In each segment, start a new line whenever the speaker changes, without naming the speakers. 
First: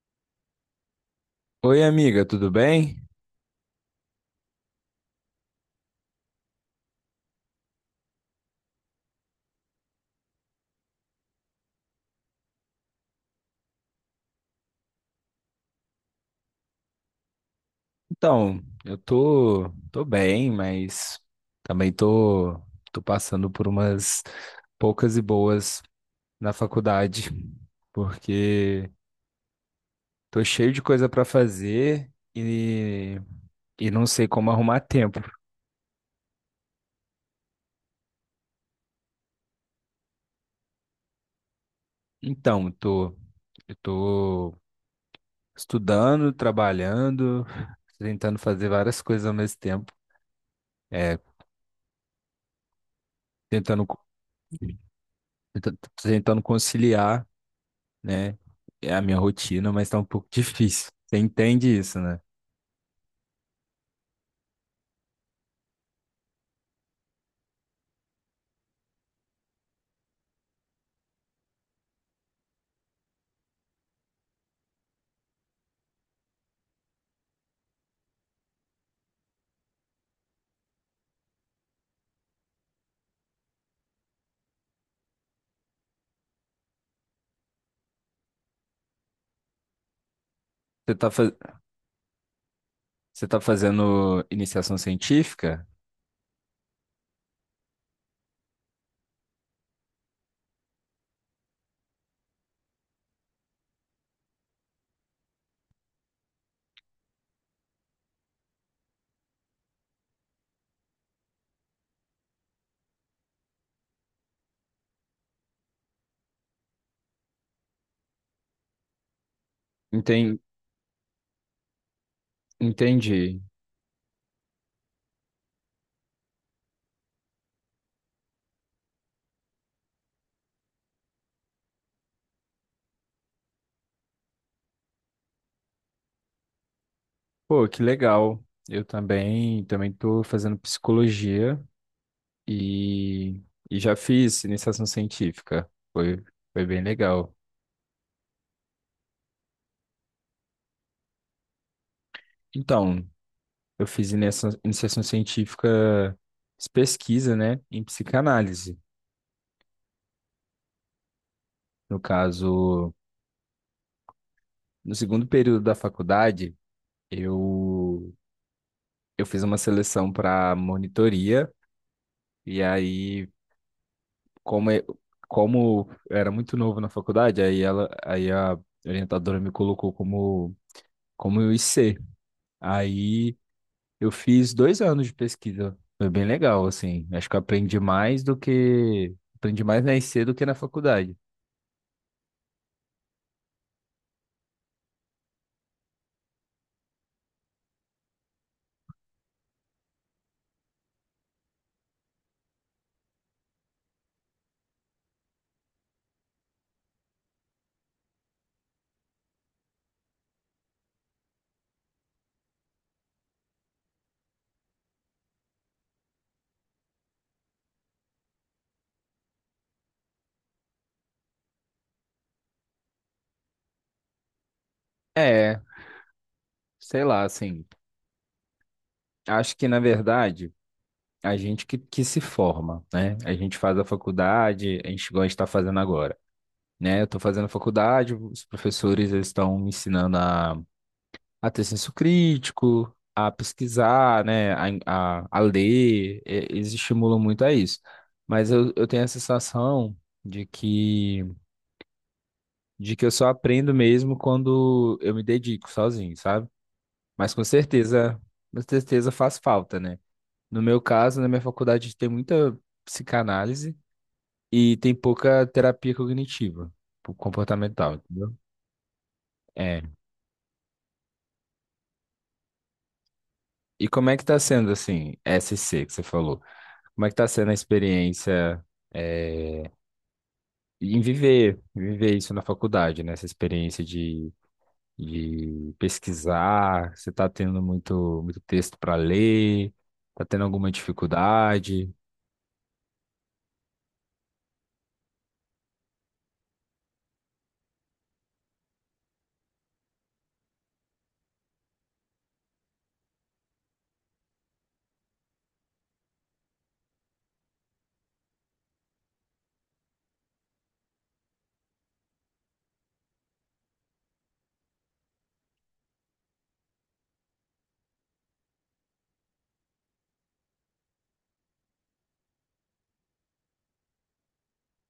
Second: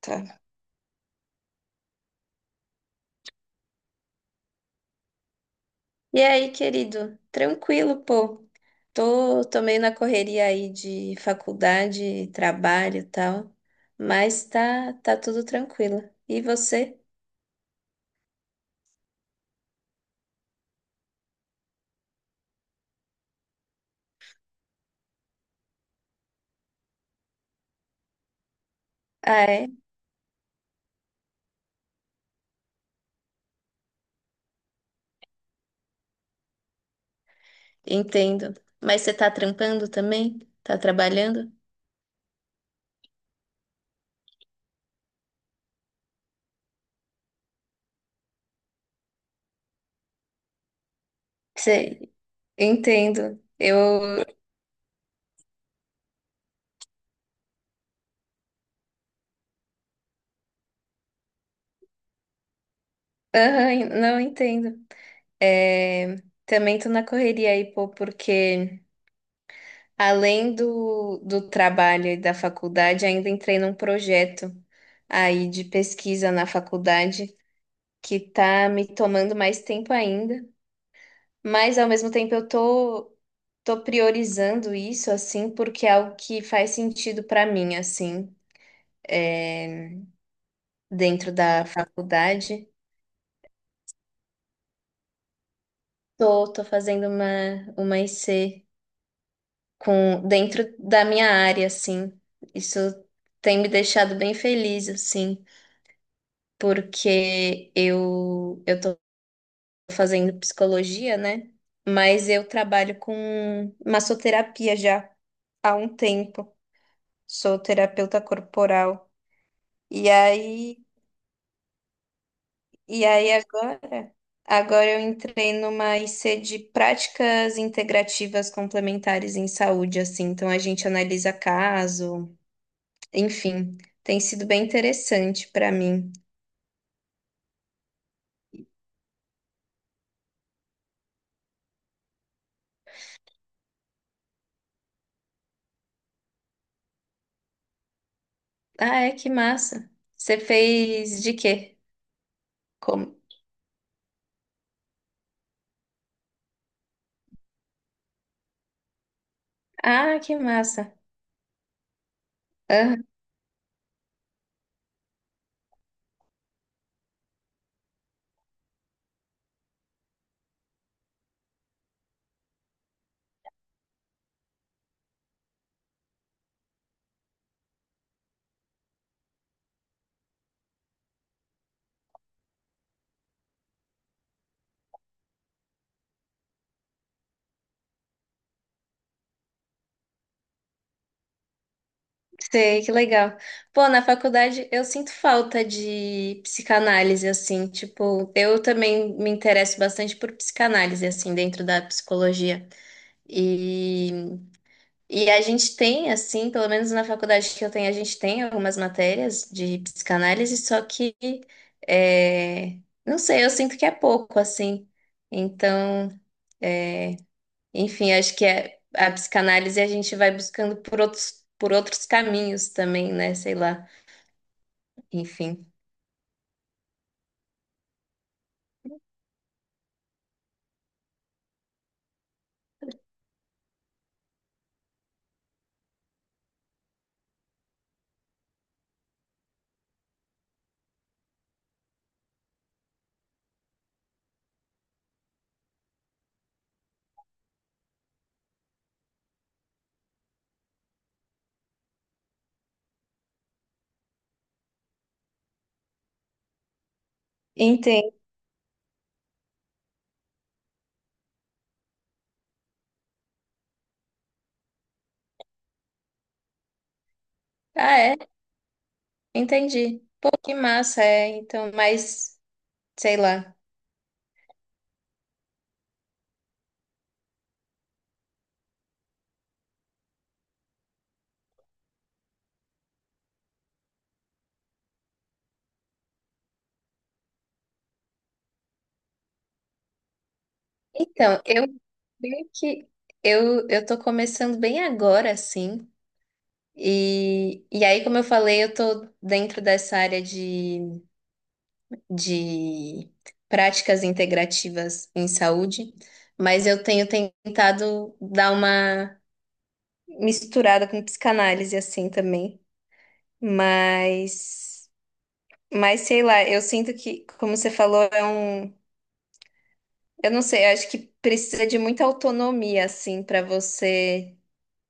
Tá.
Oi, amiga, tudo bem?
E aí, querido? Tranquilo, pô. Tô meio na correria aí de faculdade, trabalho e tal, mas tá tudo tranquilo. E você?
Então, eu tô bem, mas também tô, passando por umas poucas e boas na faculdade, porque
Ah, é?
tô cheio de coisa pra fazer e não sei como arrumar tempo.
Entendo. Mas você tá trampando também? Tá trabalhando?
Então, tô, eu tô estudando, trabalhando, tentando fazer várias coisas ao mesmo tempo, é,
Sei, entendo.
tentando, co-
Eu,
tenta- tentando conciliar, né? É a minha rotina, mas tá um pouco difícil. Você entende isso, né?
aham, não entendo. É, também tô na correria aí, pô, porque além do trabalho e da faculdade, ainda entrei num projeto aí de pesquisa na faculdade que tá me tomando mais tempo ainda, mas ao mesmo tempo eu tô priorizando isso assim porque é algo que faz sentido para mim assim, é,
Você tá,
dentro
fa-
da faculdade.
Você tá fazendo iniciação científica?
Tô fazendo uma IC com dentro da minha área assim. Isso tem me deixado bem feliz assim, porque eu tô fazendo psicologia, né? Mas eu trabalho com massoterapia já há um tempo. Sou terapeuta corporal. E
Enten-
aí, e aí,
Entendi.
agora, agora eu entrei numa IC de práticas integrativas complementares em saúde, assim. Então a gente analisa caso, enfim, tem sido bem interessante para mim.
Pô, que legal. Eu também, também tô fazendo psicologia e, e já fiz iniciação científica. Foi bem legal.
Ah, é que massa. Você fez de quê?
Então,
Como?
eu fiz iniciação científica, fiz pesquisa, né, em psicanálise.
Ah, que massa.
No caso, no segundo período da faculdade, eu eu fiz uma seleção para monitoria, e aí, como, eu- como eu era muito novo na faculdade, aí a orientadora me colocou como IC. Aí eu fiz dois anos de pesquisa. Foi bem legal, assim. Acho que eu aprendi mais do que. Aprendi mais na IC do que na faculdade.
Sei, que legal. Pô, na faculdade eu sinto falta de psicanálise, assim, tipo, eu também me interesso bastante por psicanálise, assim, dentro da psicologia. E, e a gente tem, assim, pelo menos na faculdade que eu tenho, a gente tem algumas matérias de psicanálise, só que, é, não sei, eu sinto que é pouco, assim. Então, é, enfim, acho que é, a psicanálise a gente vai buscando por outros caminhos também, né? Sei lá.
É,
Enfim.
sei lá, assim. Acho que, na verdade, que se forma, né? A gente faz a faculdade, a gente gosta de estar fazendo agora, né? Eu estou fazendo faculdade, os professores eles estão me ensinando a ter senso crítico, a pesquisar, né? A ler, eles estimulam muito a isso. Mas eu tenho a sensação de que, de que eu só aprendo mesmo quando eu me dedico sozinho, sabe? Mas
Entendi.
com certeza faz falta, né? No meu caso, na minha faculdade tem muita psicanálise e tem pouca terapia cognitiva, tipo, comportamental,
Ah, é?
entendeu? É.
Entendi. Pô, que massa, é. Então, mas, sei lá.
E como é que tá sendo, assim, SC que você falou? Como é que tá sendo a experiência eh, em viver isso na faculdade, né? Essa experiência de pesquisar, você tá tendo muito, muito texto para ler, tá tendo alguma
Então, eu
dificuldade?
meio que eu tô começando bem agora, assim. E aí, como eu falei, eu tô dentro dessa área de práticas integrativas em saúde, mas eu tenho tentado dar uma misturada com psicanálise assim também, mas mas sei lá, eu sinto que, como você falou, é um, eu não sei, eu acho que precisa de muita autonomia assim para você,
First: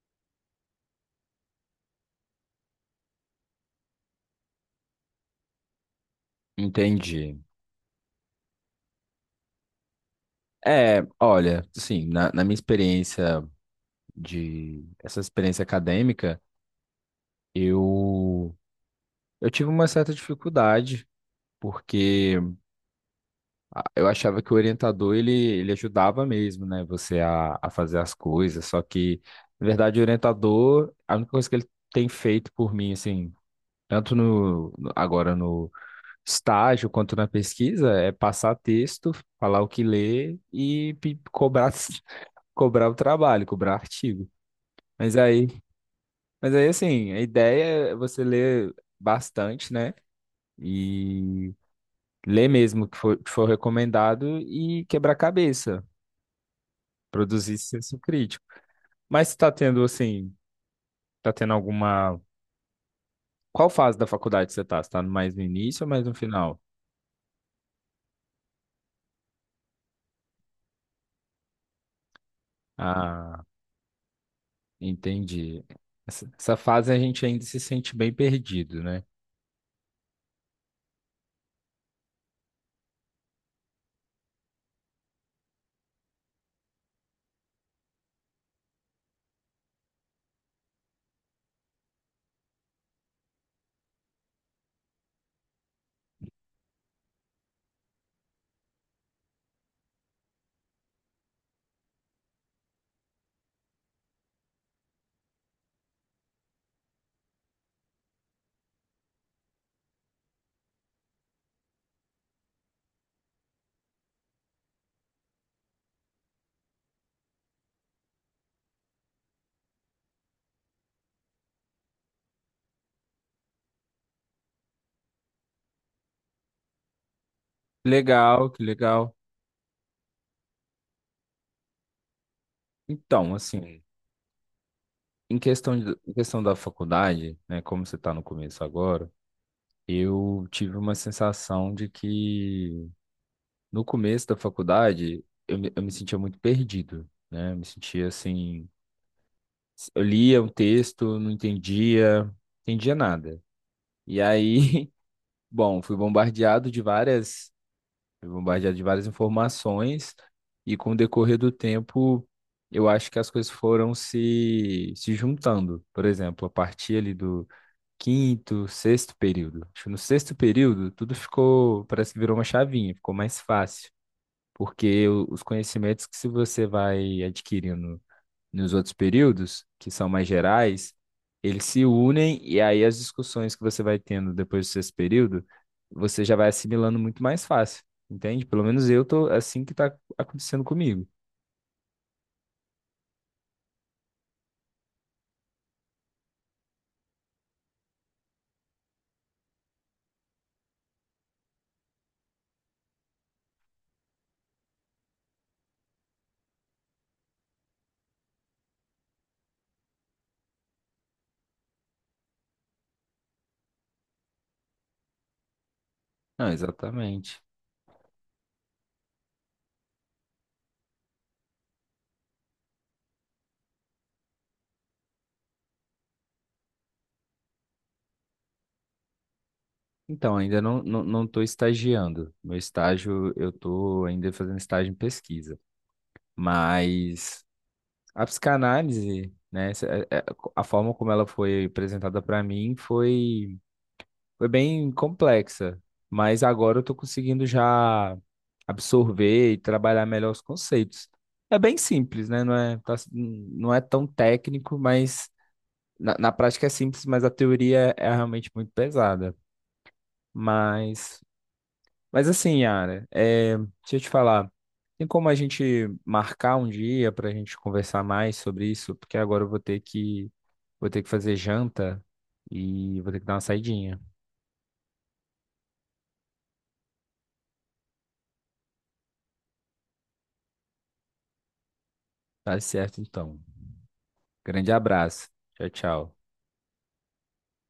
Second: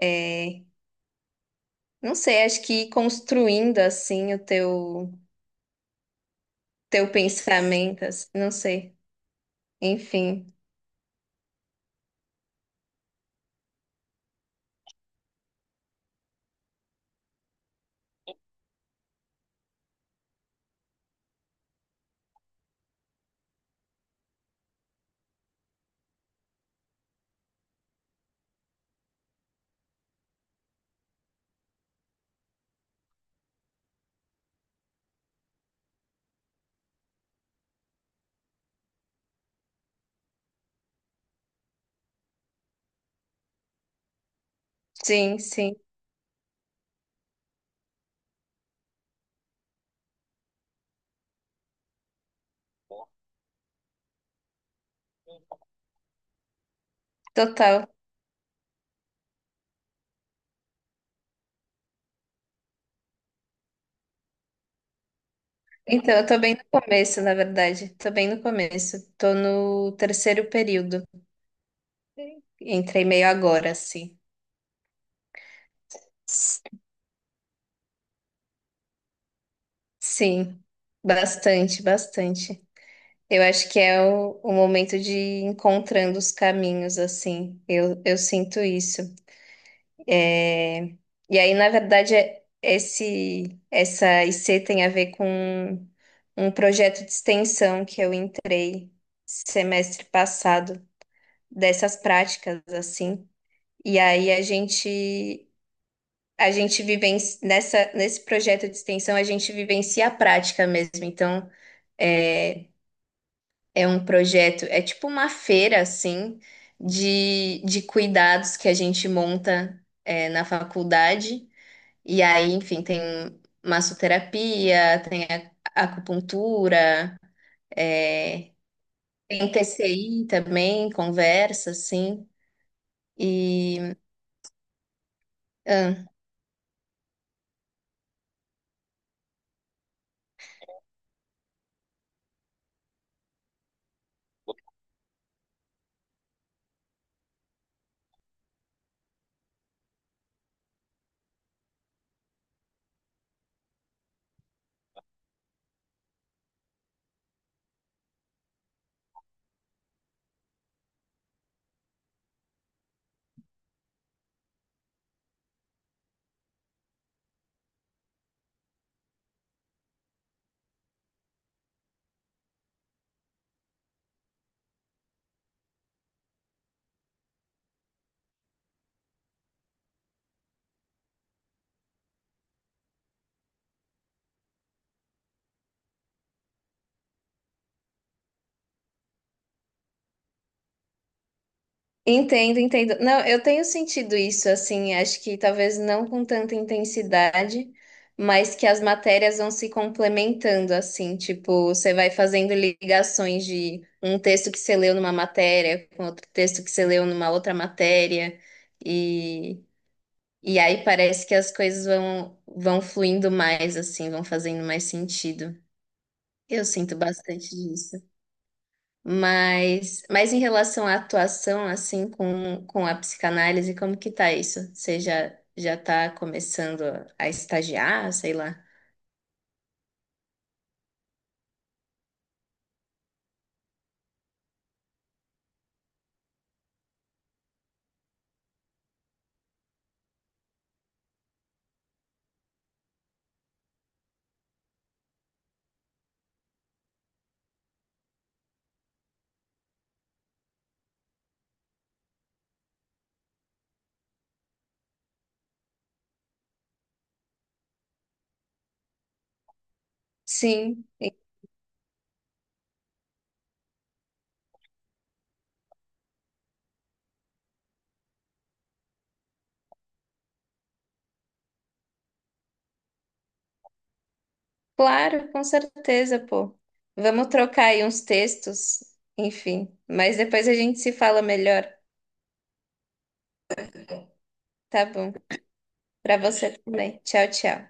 é, não sei, acho que ir construindo assim o teu
Entendi.
pensamento, assim, não sei. Enfim.
É, olha, assim, na minha experiência de, essa experiência acadêmica, eu, eu tive uma certa dificuldade, porque eu achava que o orientador ele ajudava mesmo, né? Você a fazer as coisas. Só que, na verdade, o orientador, a única coisa que ele tem feito por mim, assim, tanto agora no estágio quanto na pesquisa, é passar texto, falar o que ler e cobrar, cobrar o trabalho, cobrar artigo. Mas
Sim,
aí,
sim.
mas aí, assim, a ideia é você ler bastante, né? E ler mesmo que for recomendado e quebrar cabeça. Produzir
Total.
senso crítico. Mas você tá tendo, assim, tá tendo alguma. Qual fase da faculdade você tá? Você tá mais no início ou mais
Então,
no
eu tô bem
final?
no começo, na verdade. Tô bem no começo. Tô no terceiro período. Entrei meio
Ah,
agora, assim.
entendi. Essa fase a gente ainda se sente bem perdido, né?
Sim, bastante, bastante. Eu acho que é o momento de ir encontrando os caminhos, assim. Eu sinto isso. É, e aí, na verdade, é- esse, essa IC tem a ver com um projeto de extensão que eu entrei semestre passado, dessas práticas, assim. E aí a gente. A gente vivencia, nessa, nesse projeto de extensão, a gente vivencia a prática mesmo. Então, é, é um projeto, é tipo uma feira, assim, de cuidados que a gente monta, é, na faculdade. E aí, enfim, tem massoterapia, tem a- acupuntura,
Legal,
é,
que legal.
tem TCI também, conversa, assim.
Então, assim,
E.
em questão de, em questão da faculdade, né, como você está no começo agora, eu tive uma sensação de que no começo da faculdade eu me sentia muito perdido, né? Eu me sentia assim. Eu lia o texto, não entendia, entendia nada. E aí, bom, fui bombardeado de várias informações e com o decorrer do tempo, eu acho que as coisas foram se juntando. Por exemplo, a partir ali do quinto, sexto período. Acho que no sexto período tudo ficou, parece que virou uma chavinha, ficou mais fácil, porque os conhecimentos que se você vai adquirindo nos outros períodos, que são mais gerais, eles se unem e aí as discussões que você vai tendo depois do sexto período, você já vai assimilando muito mais fácil, entende? Pelo menos eu tô assim que tá acontecendo comigo.
Entendo, entendo. Não, eu tenho sentido isso, assim, acho que talvez não com tanta intensidade, mas que as matérias vão se complementando, assim, tipo, você vai fazendo ligações de um texto que você leu numa matéria com outro texto que você leu numa outra matéria, e, e aí parece que as coisas vão, vão fluindo mais, assim, vão fazendo mais sentido.
Não,
Eu sinto
exatamente.
bastante disso. Mas em relação à atuação, assim, com a psicanálise, como que tá isso? Você já, já tá começando a estagiar, sei lá?
Então, ainda não, não, não tô estagiando. Meu estágio, eu tô ainda fazendo estágio em pesquisa. Mas a psicanálise, né, a forma como ela foi apresentada para mim foi bem complexa, mas agora eu tô conseguindo já absorver e trabalhar melhor os conceitos. É bem simples, né? Não é tão técnico, mas na prática é simples, mas a teoria é realmente muito pesada.
Sim, e
Mas, mas assim, Yara, é, deixa eu te falar. Tem como a gente marcar um dia para a gente conversar mais sobre isso? Porque agora eu vou ter que fazer janta e vou ter que dar uma saidinha.
claro, com certeza, pô. Vamos trocar aí uns textos, enfim. Mas depois a gente se fala melhor,
Tá certo, então. Grande
tá bom?
abraço. Tchau,
Pra
tchau.
você também. Tchau, tchau.